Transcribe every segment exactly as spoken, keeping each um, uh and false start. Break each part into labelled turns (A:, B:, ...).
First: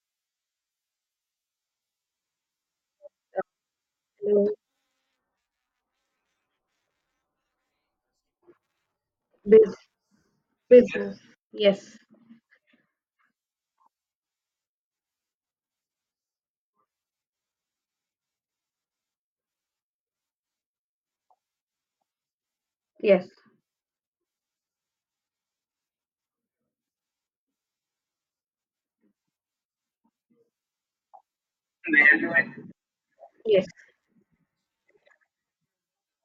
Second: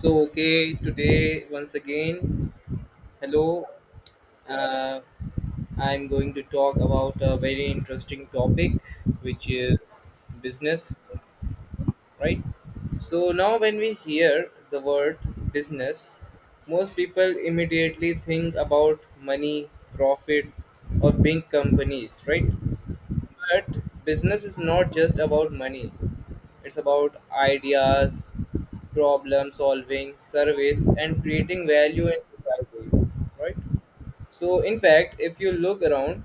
A: So, okay, today once again, hello.
B: Hello.
A: Uh, I'm going to talk about a very interesting topic, which
B: Bus
A: is business,
B: Business. Yes,
A: right? So, now when we hear the word business, most people immediately think about money, profit, or big companies, right?
B: yes,
A: But business is not just about money. It's about ideas, problem solving, service, and creating value in society. Right?
B: yes.
A: So, in fact, if you look around,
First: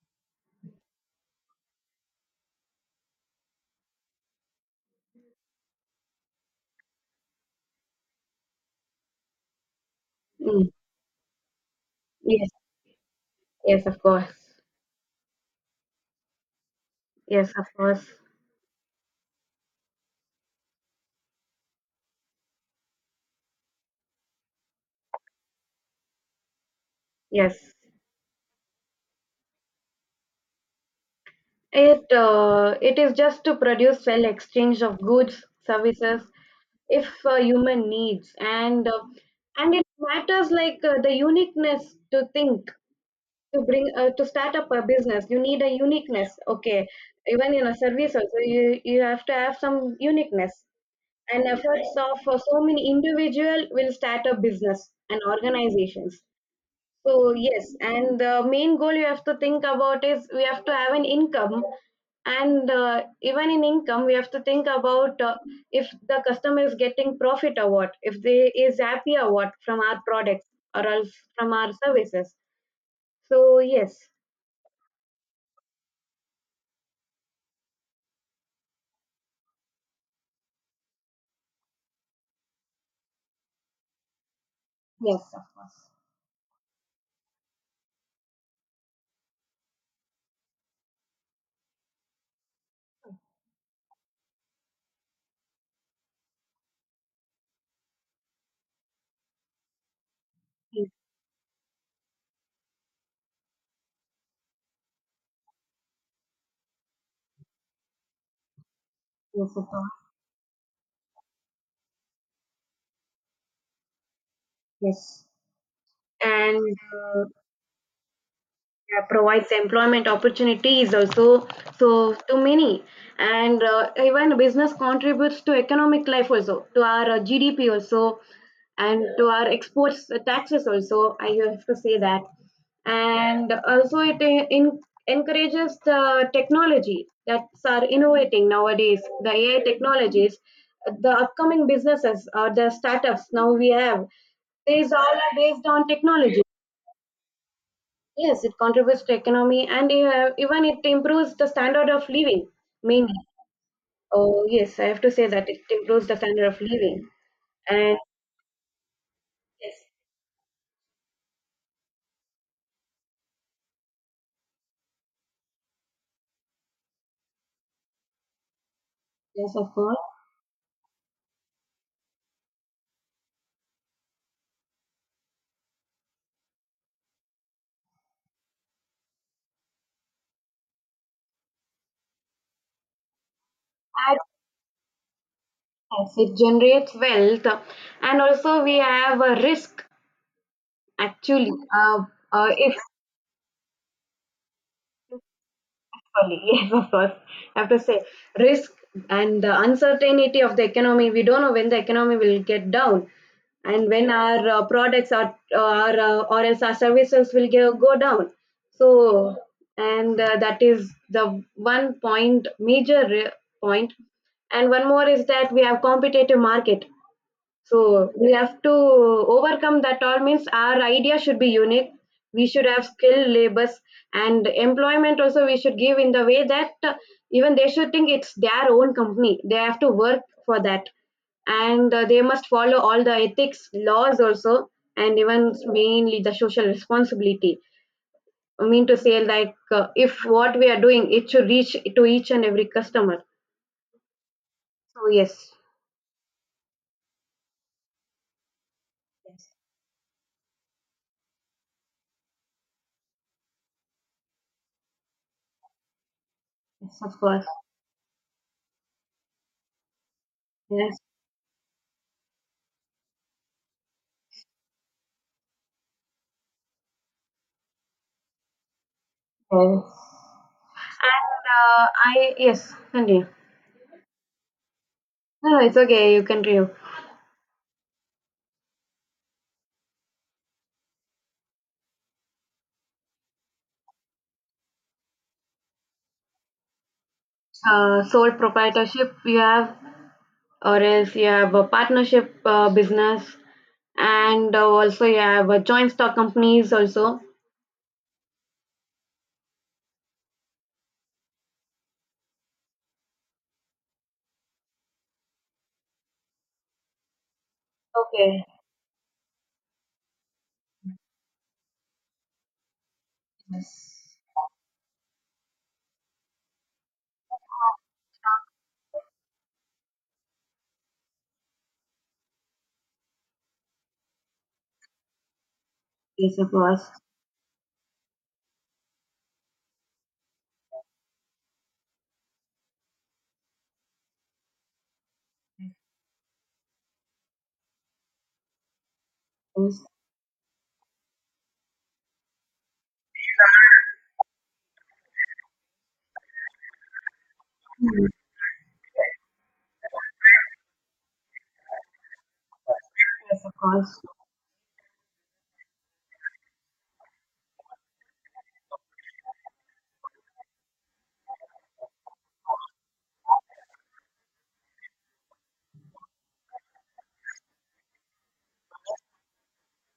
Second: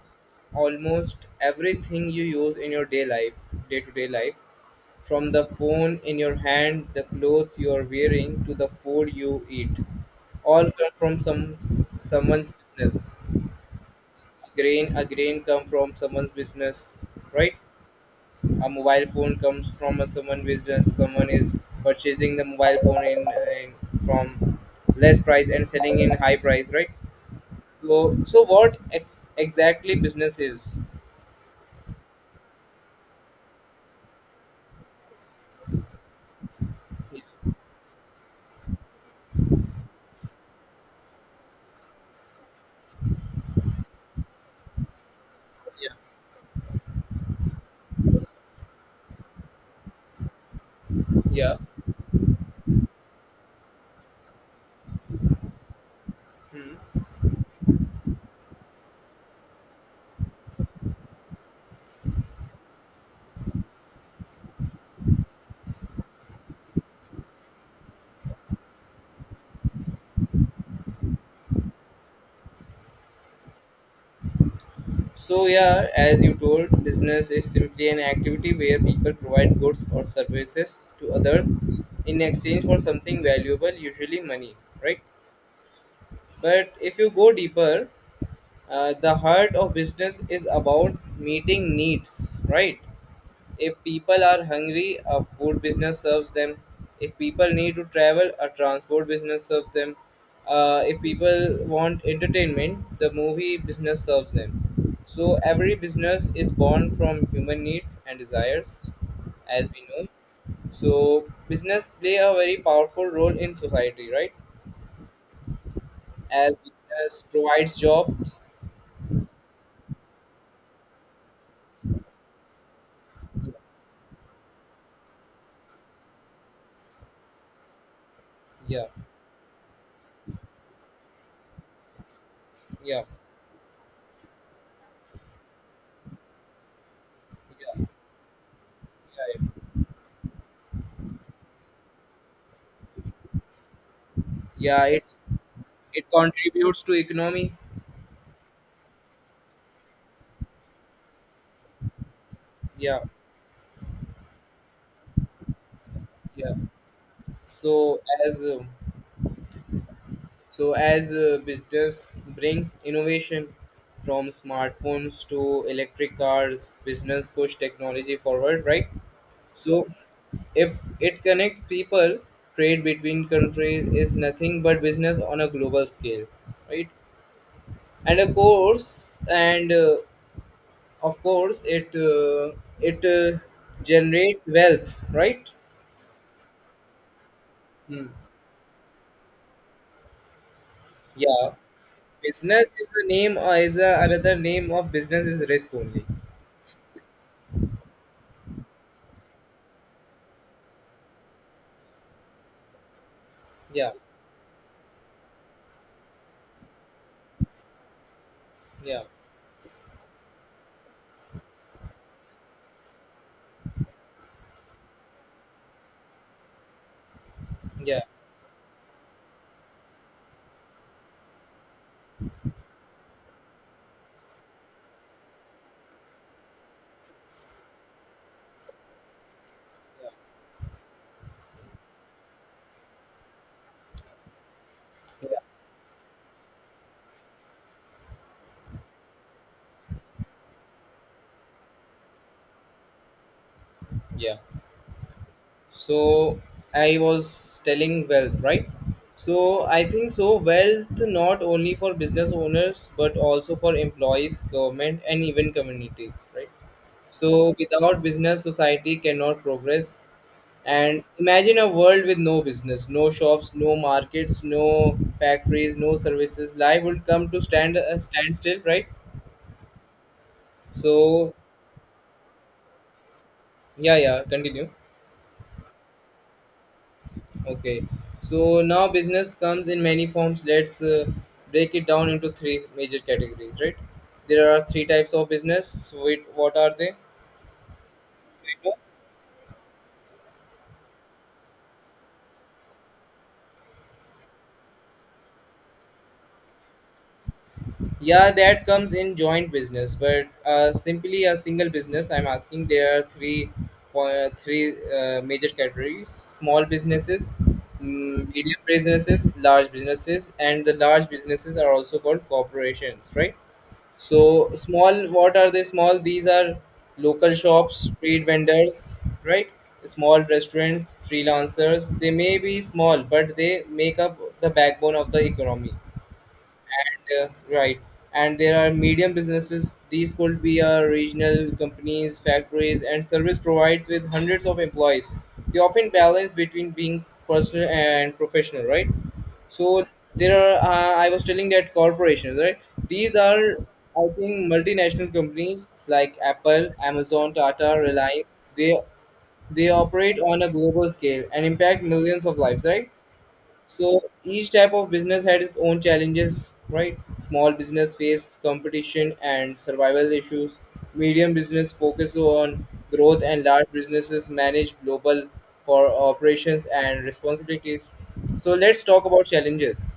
A: almost everything you use in your day life, day to day life, from the phone in your hand, the clothes you are wearing, to the food you eat, all
B: mm,
A: come from some
B: yes,
A: someone's business.
B: yes, of
A: A
B: course.
A: grain, a grain come from someone's business,
B: Yes,
A: right?
B: of course.
A: A mobile phone comes from a someone business. Someone is purchasing the mobile phone in, in from less price and selling in high price, right?
B: Yes.
A: So, so what ex- exactly business is.
B: It uh, it is just to produce, sell, exchange of goods, services, if uh, human needs, and uh, and it matters like uh, the uniqueness to think to bring uh, to start up a business. You need a
A: Yeah,
B: uniqueness. Okay, even in a service also you you have to have some uniqueness. And
A: yeah.
B: efforts of uh, so many individual will start a business and organizations.
A: Hmm.
B: So yes, and the main goal you have to think about is we have to have an income, and uh, even in income we have to think about uh, if the customer is getting profit or what, if they is happy or what, from our products or else from our services. So yes.
A: So, yeah, as you told, business is simply an activity where people provide goods or services to others in exchange for something valuable, usually money, right?
B: Yes, of course.
A: But if you go deeper, uh, the heart of business is about meeting needs, right? If people are hungry, a food business serves them. If people need to travel, a transport business serves them. Uh,
B: Yes,
A: if people want entertainment, the movie business serves them. So every business is born from human needs and desires,
B: yes, of
A: as we
B: course.
A: know. So business play a very powerful role in society, right?
B: Yes.
A: As
B: and
A: business
B: uh,
A: provides jobs,
B: yeah, provides employment opportunities also, so to many. And uh, even business contributes to economic life also, to our uh, gdp also,
A: yeah,
B: and to our exports, uh, taxes also, I have to say that.
A: yeah,
B: And also it en- en- encourages the technology that are innovating nowadays, the ai technologies, the upcoming businesses or the startups now we have,
A: yeah,
B: these all
A: it's,
B: are based on
A: it
B: technology.
A: contributes to economy.
B: Yes, it contributes to economy, and uh, even it improves the standard of living.
A: Yeah,
B: Mainly, oh yes, I have to say that it improves the standard
A: yeah.
B: of living. And
A: so as uh,
B: yes,
A: so as uh, business brings innovation. From smartphones to electric cars, business push technology forward, right?
B: yes, of
A: So,
B: course.
A: if it connects people, trade between countries is nothing but business on a global scale, right? And of course, and uh, of course it uh, it uh,
B: And
A: generates wealth, right?
B: yes, it generates wealth,
A: Hmm.
B: and also we have a risk actually.
A: Yeah,
B: Uh, uh,
A: business
B: if
A: is the name, or is a another name of business is risk only.
B: sorry. Yes, of course. I have to say, risk and the uncertainty of the economy. We don't know when the economy will get down, and
A: Yeah,
B: when our uh, products are, or uh, or else our services will go, go down.
A: yeah,
B: So, and uh, that is the one point major re- point. And one more is that we have competitive market.
A: yeah,
B: So we have to overcome that, all means our idea should be unique. We should have skilled labors, and employment also we should give in the way that uh, even they should think it's their own company. They have to work for that, and uh, they must follow all the ethics laws also, and
A: yeah,
B: even mainly the social responsibility. I mean to say like uh, if what we are doing it should reach to each and every customer.
A: yeah.
B: So yes,
A: So I was telling wealth, right?
B: yes,
A: So I think so wealth not only for business owners but also for employees, government, and even communities, right?
B: yes, of course.
A: So without business, society cannot progress.
B: Yes.
A: And imagine a world with no business, no shops, no markets, no factories, no services. Life would come to stand a standstill, right?
B: Yes.
A: So,
B: And uh, I yes, continue.
A: yeah, yeah, continue.
B: No, no, it's okay. You can continue.
A: Okay. So now business comes in many forms. Let's uh, break it down into three major categories, right? There are three types of business. Wait, what are they?
B: Uh, sole proprietorship you have, or else you have a partnership uh, business, and uh, also you have a joint stock companies also.
A: Yeah, that comes in joint business, but uh, simply a single business. I'm asking there are three po- three uh, major categories: small businesses, mm,
B: Okay.
A: medium businesses, large businesses, and the large businesses are also called corporations, right? So small, what are they small? These are local shops, street vendors, right? Small restaurants, freelancers. They may be small, but they make up the backbone of the economy
B: Yes, of course.
A: and uh, right. And there are medium businesses. These could be uh, regional companies, factories, and service providers with hundreds of employees. They often balance between being personal and professional, right?
B: Yes.
A: So there are uh, I was telling that corporations, right? These are, I think, multinational companies like Apple, Amazon, Tata,
B: Mm.
A: Reliance. They they operate on a global scale and impact millions of lives, right?
B: Yes, of
A: So
B: course.
A: each type of business had its own challenges, right? Small business faced competition and survival issues. Medium business focused on growth, and large businesses manage global cor- operations and responsibilities. So let's talk about challenges.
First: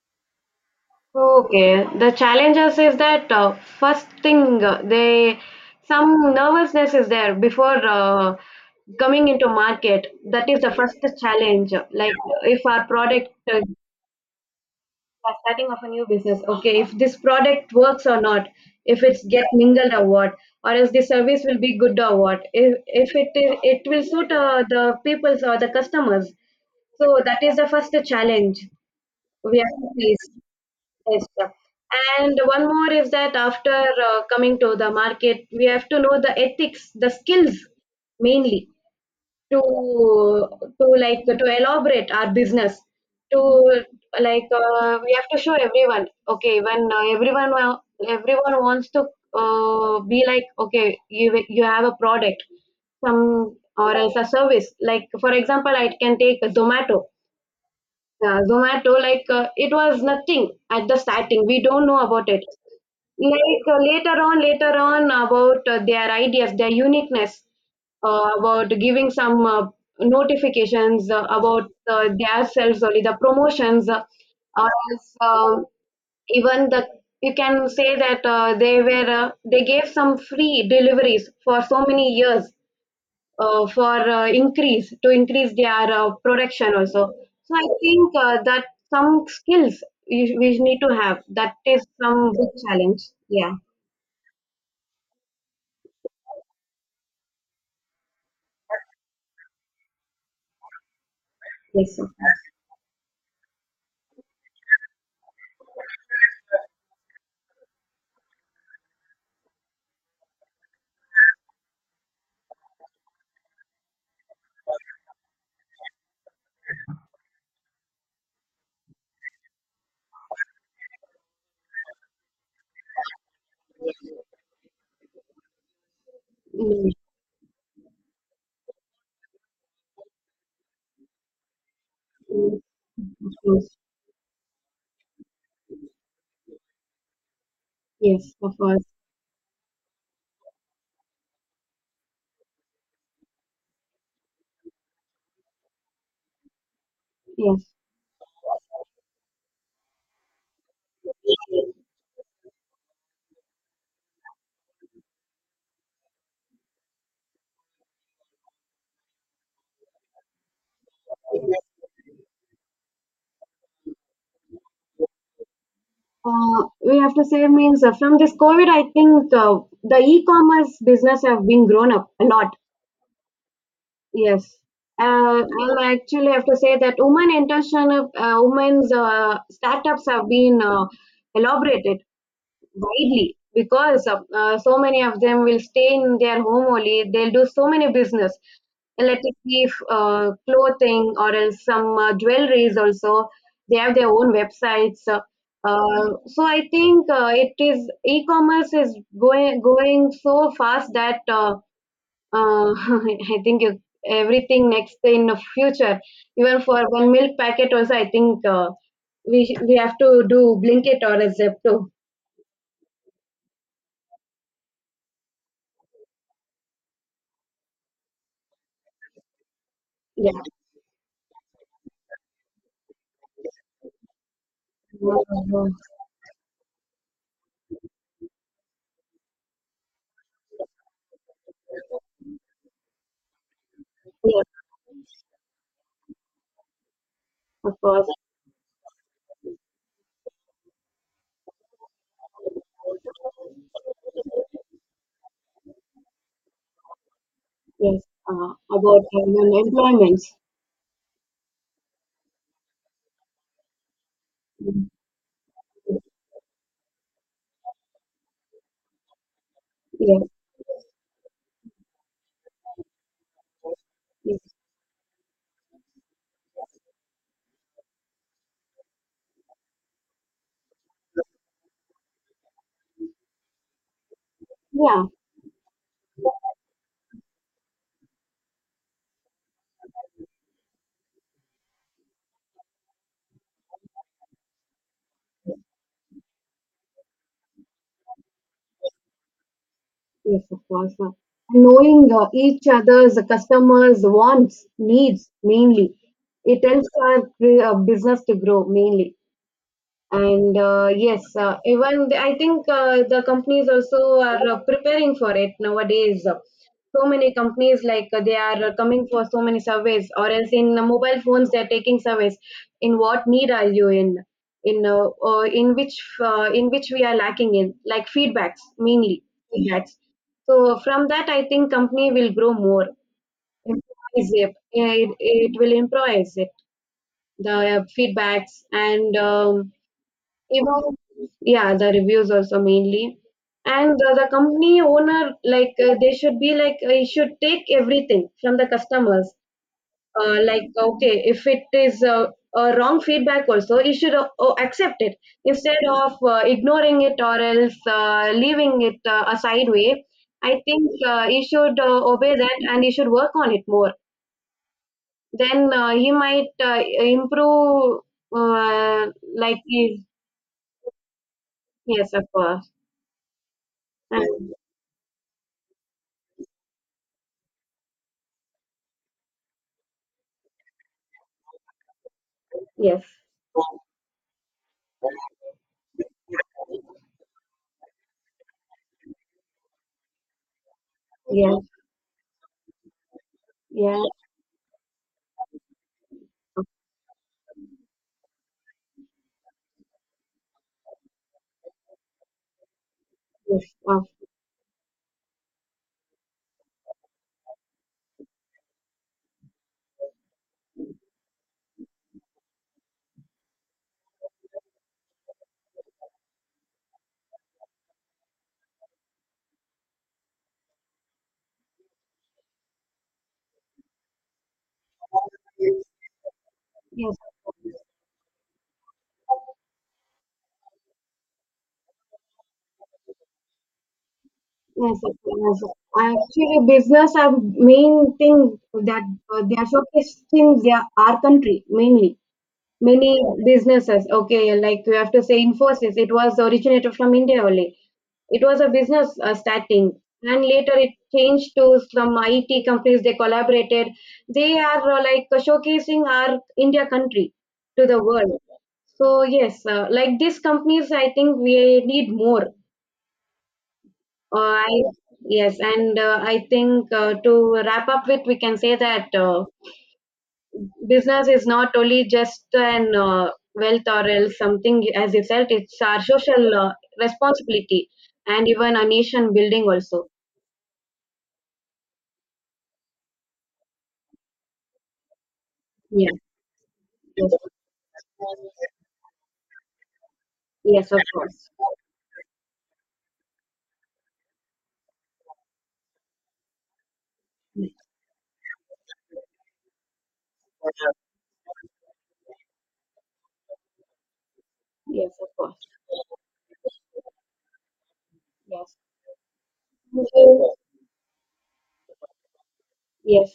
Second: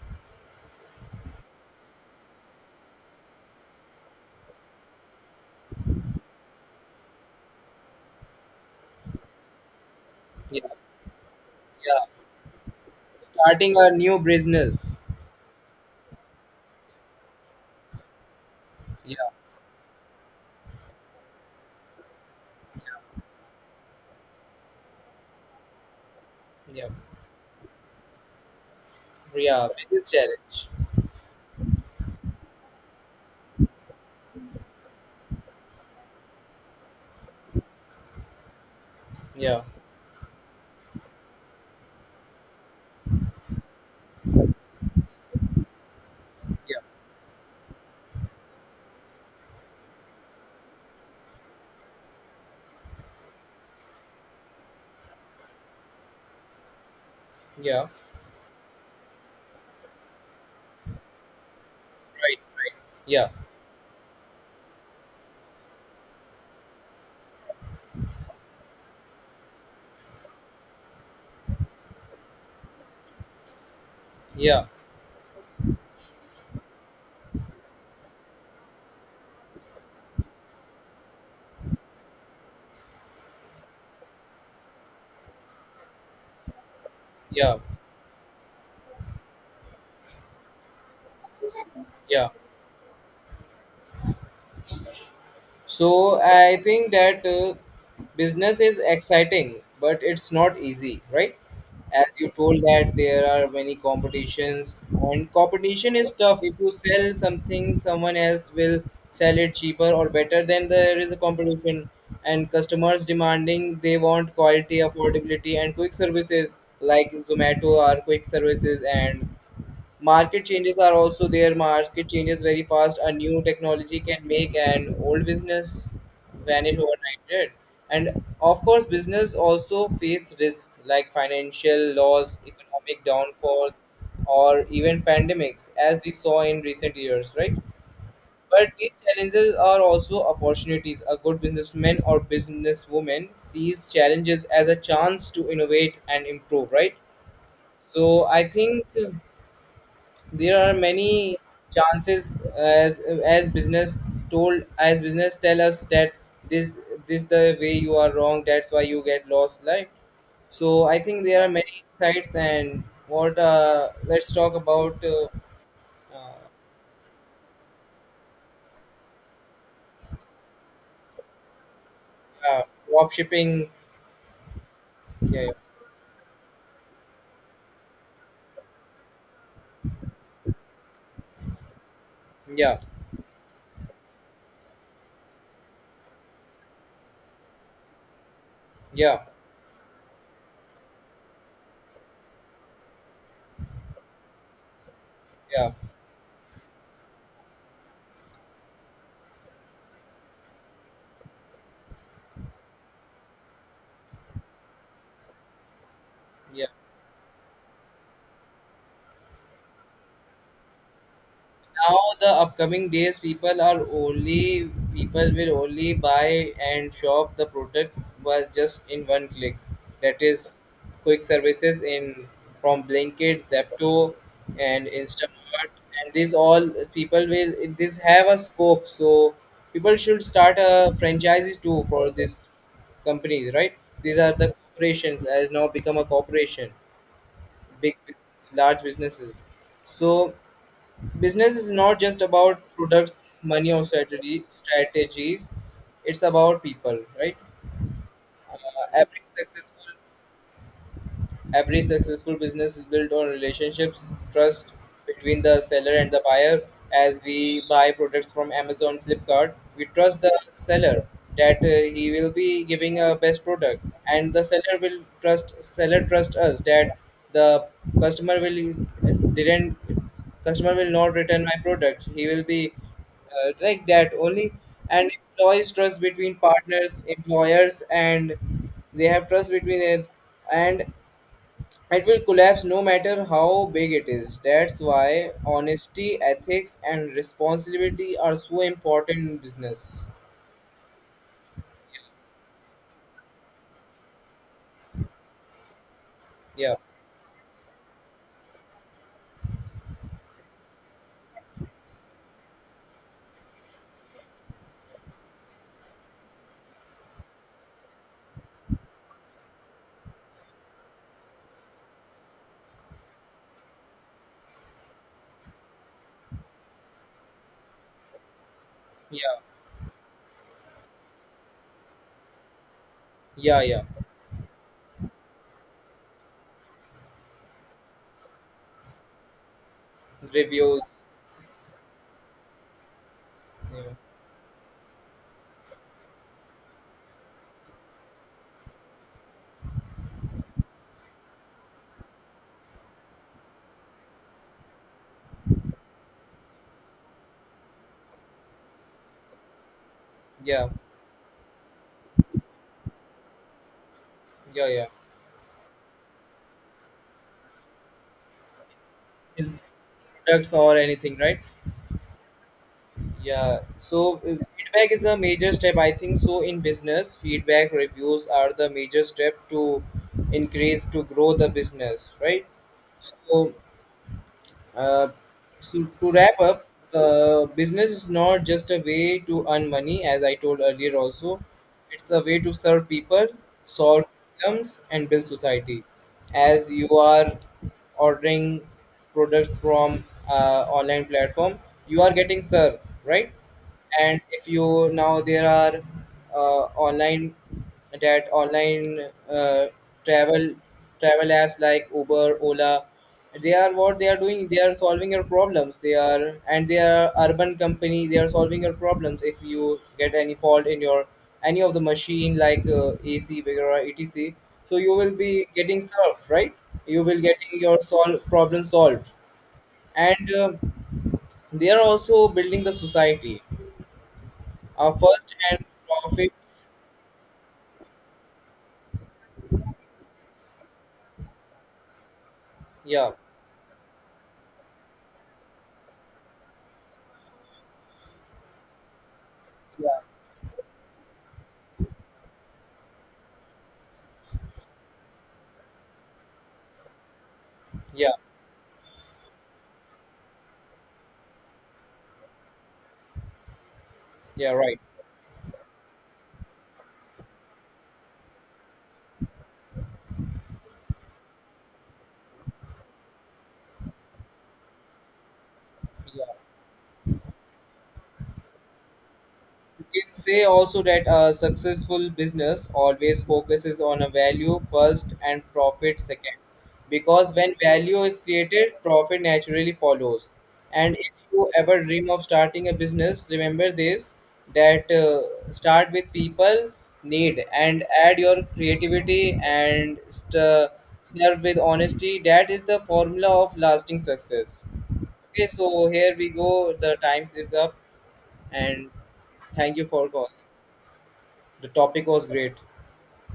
B: Okay, the challenges is that uh, first thing uh, they, some nervousness is there before uh, coming into market. That
A: Yeah,
B: is the first challenge.
A: yeah.
B: Like, if our product uh,
A: Starting a new business.
B: are starting of a new business, okay, if this product works or not, if it's
A: Yeah,
B: get mingled or what, or else the service will be good or what, if if it, it will suit uh, the people's or the customers.
A: yeah,
B: So that is the first challenge we
A: yeah.
B: have to
A: Business
B: face.
A: challenge.
B: Yes, yeah. And one more is that after uh, coming to the market, we have to know the ethics, the skills mainly, to
A: Yeah,
B: to like to elaborate our business. To, like uh, we have to show everyone. Okay,
A: yeah,
B: when uh, everyone wa- everyone wants to uh, be like okay, you you have a product, some or else a service. Like for example, I can take a Zomato.
A: yeah.
B: Yeah, Zomato, like uh, it was nothing at the starting. We don't know about
A: Right.
B: it.
A: Yeah,
B: Like uh, later on, later on about uh, their ideas, their uniqueness, uh, about giving some uh, notifications uh, about uh, their selves only, the promotions, uh,
A: yeah,
B: or else um, even the, you can say that uh, they were uh, they gave some free deliveries for so many years, uh, for uh, increase to increase their uh, production also. So
A: yeah,
B: I think uh, that some skills we, we need to have. That is
A: yeah.
B: some big challenge. Yeah.
A: So I think that uh, business is exciting, but it's not easy, right?
B: Yes.
A: As
B: Of
A: you
B: course.
A: told, that there are many competitions, and competition is tough. If you sell something, someone else will sell it cheaper or better. Then there is a competition, and customers demanding, they want quality, affordability, and quick services like Zomato are quick services. And market changes are also there. Market changes very fast. A new technology can make an old business vanish
B: Mm.
A: overnight, right? And of course, business also face risk like financial loss,
B: Mm,
A: economic
B: of course.
A: downfalls, or even pandemics, as we saw in recent years, right?
B: Yes. Of
A: But
B: course.
A: these challenges are also opportunities. A good businessman or businesswoman sees challenges as a chance to innovate and improve, right?
B: Yes.
A: So I think there are many chances as as business told as business tell us that this this the way you are wrong, that's why you get lost, right? So I think there are many sites. And what, uh, let's talk about uh, uh,
B: Uh, we have to say means uh, from this COVID, I think uh, the e-commerce business have been grown up a lot.
A: uh, drop shipping.
B: Yes. Uh,
A: Yeah,
B: I'll actually have to say that women entrepreneurship, uh, women's uh, startups have been uh, elaborated
A: yeah,
B: widely, because uh, uh, so many of them will stay in their home only. They'll do so many business,
A: yeah,
B: let it be f- uh, clothing or else some uh, jewelries also. They have their own websites. Uh,
A: yeah,
B: uh, so I think uh, it is, e-commerce is going going so fast that uh, uh, I think you, everything next in the future, even
A: yeah.
B: for one milk packet also, I think uh, we sh- we have to do Blinkit or a Zepto.
A: Now the upcoming days, people are only people will only buy and shop the products, but just in one click. That
B: Yeah.
A: is quick services in, from Blinkit, Zepto, and Instamart,
B: Mhm.
A: and these all people will this have a scope. So people should start a franchise too for this companies, right? These are
B: Yes,
A: the corporations, has now become a corporation,
B: of
A: big
B: course.
A: business, large businesses. So business is not just about products, money, or strategy strategies. It's about people, right?
B: Yes, uh,
A: Uh,
B: about
A: every
B: women
A: successful
B: employments.
A: Every successful business is built on relationships, trust
B: Mm.
A: between the seller and the buyer. As we buy products from Amazon, Flipkart, we trust
B: Yes,
A: the seller that uh, he will be giving a best product, and the
B: yes,
A: seller will trust seller trust us that the customer will didn't customer will not return my product. He will be uh, like that only.
B: yeah,
A: And employees, trust between partners, employers, and they have trust between it. And it will collapse no matter how big it is. That's why honesty, ethics, and responsibility are so important in business.
B: yes, of course. Uh, knowing uh, each other's customers' wants, needs mainly, it
A: Yeah,
B: helps our cre- uh, business to grow mainly. And uh, yes, uh, even the- I think uh, the companies also are uh, preparing for it nowadays. So many companies like uh, they are uh, coming for so many surveys, or else in uh, mobile phones they are taking surveys. In what need are you in? In uh, uh, in which uh, in which we are lacking in, like feedbacks mainly,
A: yeah,
B: feedbacks. So from that, I think company will grow more.
A: yeah, yeah.
B: Improvise it. It, it will improvise it, the uh, feedbacks and. Um, even
A: Reviews,
B: yeah, the reviews also mainly, and
A: yeah,
B: the, the company owner, like uh, they should be like uh, he should take everything from the customers. Uh, like okay, if it is uh, a wrong feedback also, he should uh, uh, accept it instead of uh, ignoring it or else uh, leaving it uh, a sideway. I
A: yeah,
B: think uh, he should uh, obey that, and he should work on it more.
A: yeah, yeah.
B: Then uh, he might uh, improve uh, like
A: Is
B: his,
A: products or anything, right?
B: yes, of course.
A: Yeah. So uh, feedback is a major step, I think. So in business, feedback reviews are the major step to increase to grow the business, right?
B: Yes,
A: So, Uh, so to wrap up, uh, business is not just a way to earn money, as I told earlier. Also,
B: yes,
A: it's a way to serve people,
B: yeah,
A: solve problems, and build society. As you are ordering products from uh, online platform, you are getting served, right?
B: yes, of,
A: And if you, now there are uh, online that online uh, travel travel apps like Uber, Ola, they are, what they are doing, they are solving your problems. They are, and they are urban company, they are solving your problems. If you get any fault in your any of the machine like uh, A C, or etc, so you will be getting served, right? You
B: yes,
A: will getting your sol- problem solved, and um, they are also building the society. Uh,
B: yes, yes,
A: first
B: yes.
A: and profit.
B: Actually, business are main thing that uh, they are showcasing their, our country mainly.
A: Yeah,
B: Many businesses, okay, like you have to say Infosys, it was originated from India only. It was a business uh, starting,
A: yeah,
B: and later it changed to some I T companies. They collaborated. They are uh, like uh, showcasing our India country to the
A: yeah,
B: world. So yes, uh, like these companies, I think we need more. Uh,
A: yeah. Right.
B: I, yes, and uh, I think uh, to wrap up with, we can say that uh, business is not only just an uh, wealth or else something as itself. It's our
A: Yeah.
B: social uh, responsibility, and even a nation building
A: You
B: also.
A: can say also that a successful business always focuses on a value first and profit
B: Yeah.
A: second. Because when value is created, profit naturally follows.
B: Yes,
A: And
B: of
A: if you
B: course.
A: ever dream of starting a business, remember this, that uh, start with people need and add your creativity and st- serve with honesty. That is the formula of lasting success.
B: Yes, of
A: Okay,
B: course.
A: so here we go. The times is up,
B: Yes.
A: and thank you
B: Thank
A: for call.
B: you.
A: The topic was great.
B: Yes.